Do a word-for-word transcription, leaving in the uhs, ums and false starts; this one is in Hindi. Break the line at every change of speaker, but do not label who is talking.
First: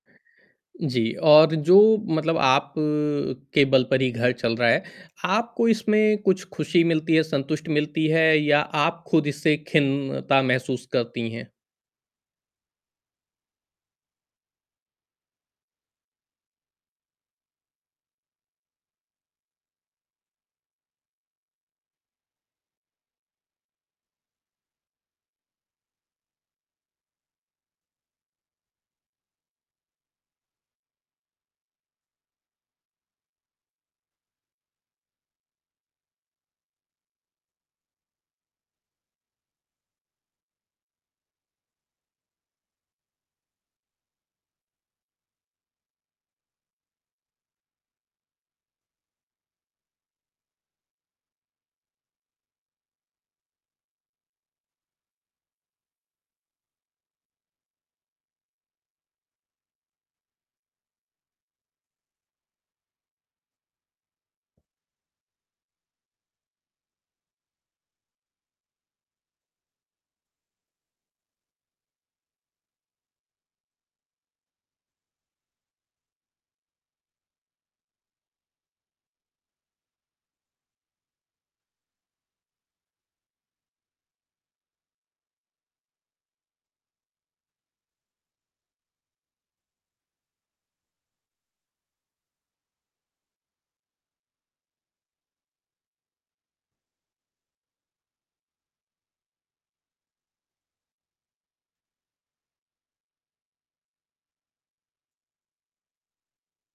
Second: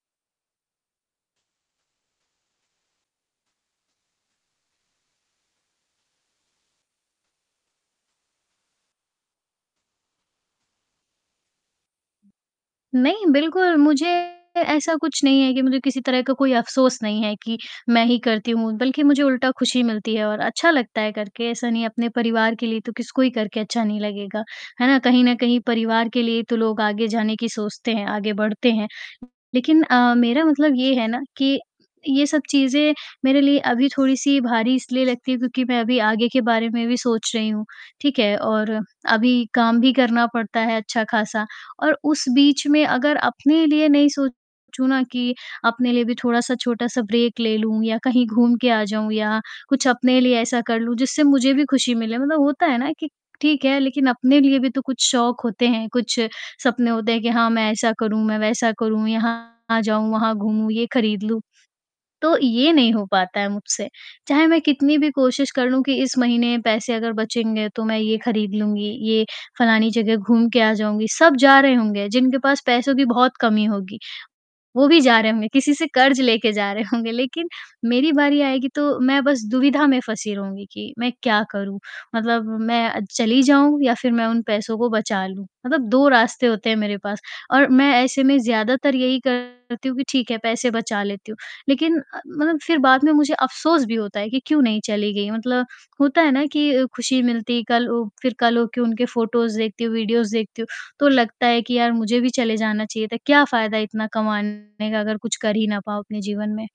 जी, और जो मतलब आप अ, के बल पर ही घर चल रहा है, आपको इसमें कुछ खुशी मिलती है, संतुष्ट मिलती है या आप ख़ुद इससे खिन्नता महसूस करती हैं?
नहीं, बिल्कुल मुझे ऐसा कुछ नहीं है कि मुझे किसी तरह का कोई अफ़सोस नहीं है, कि मैं ही करती हूँ बल्कि मुझे उल्टा खुशी मिलती है और अच्छा लगता है करके, ऐसा नहीं, अपने परिवार के लिए तो किसी को ही करके अच्छा नहीं लगेगा, है ना? कहीं न कहीं परिवार के लिए ही तो लोग आगे जाने की सोचते हैं, आगे बढ़ते हैं। लेक़िन अ, मेरा मतलब ये है ना कि ये सब चीज़े मेरे लिए अभी थोड़ी-सी भारी इसलिए लगती हैं क्योंकि मैं अभी आगे के बारे में भी सोच रही हूँ, ठीक है? और अभी काम भी करना पड़ता है अच्छा ख़ासा। और उस बीच में अगर अपने लिए नहीं सोचूँ ना कि अपने लिए भी थोड़ा-सा छोटा-सा ब्रेक ले लूँ या कहीं घूम के आ जाऊँ या कुछ अपने लिए ऐसा कर लूँ जिससे मुझे भी खुशी मिले। मतलब होता है ना कि ठीक है लेक़िन अपने लिए भी तो कुछ शौक होते हैं, कुछ सपने होते हैं कि हाँ, मैं ऐसा करूँ, मैं वैसा करूँ, यहाँ जाऊँ, वहाँ घूमूँ, ये ख़रीद लूँ, तो ये नहीं हो पाता है मुझसे। चाहे मैं कितनी भी कोशिश कर लूँ कि इस महीने पैसे अगर बचेंगे तो मैं ये ख़रीद लूँगी, ये फ़लानी जगह घूम के आ जाऊँगी, सब जा रहे होंगे, जिनके पास पैसों की बहुत कमी होगी, वो भी जा रहे होंगे। किसी से कर्ज़ लेकर जा रहे होंगे लेक़िन मेरी बारी आएगी तो मैं बस दुविधा में फँसी रहूँगी कि मैं क्या करूँ? मतलब मैं चली जाऊँ या फ़िर मैं उन पैसों को बचा लूँ, मतलब दो रास्ते होते हैं मेरे पास और मैं ऐसे में ज़्यादातर यही करती हूँ कि ठीक है, पैसे बचा लेती हूँ। लेक़िन अ, मतलब फ़िर बाद में मुझे अफ़सोस भी होता है कि क्यों नहीं चली गई? मतलब होता है ना कि खुशी मिलती कल उ, फ़िर कल हो के उनके फोटोज़ देखती हूँ, वीडिओज़ देखती हूँ, तो लगता है कि यार मुझे भी चले जाना चाहिए था, क्या फ़ायदा इतना कमाने का अगर कुछ कर ही ना पाओ अपने जीवन में।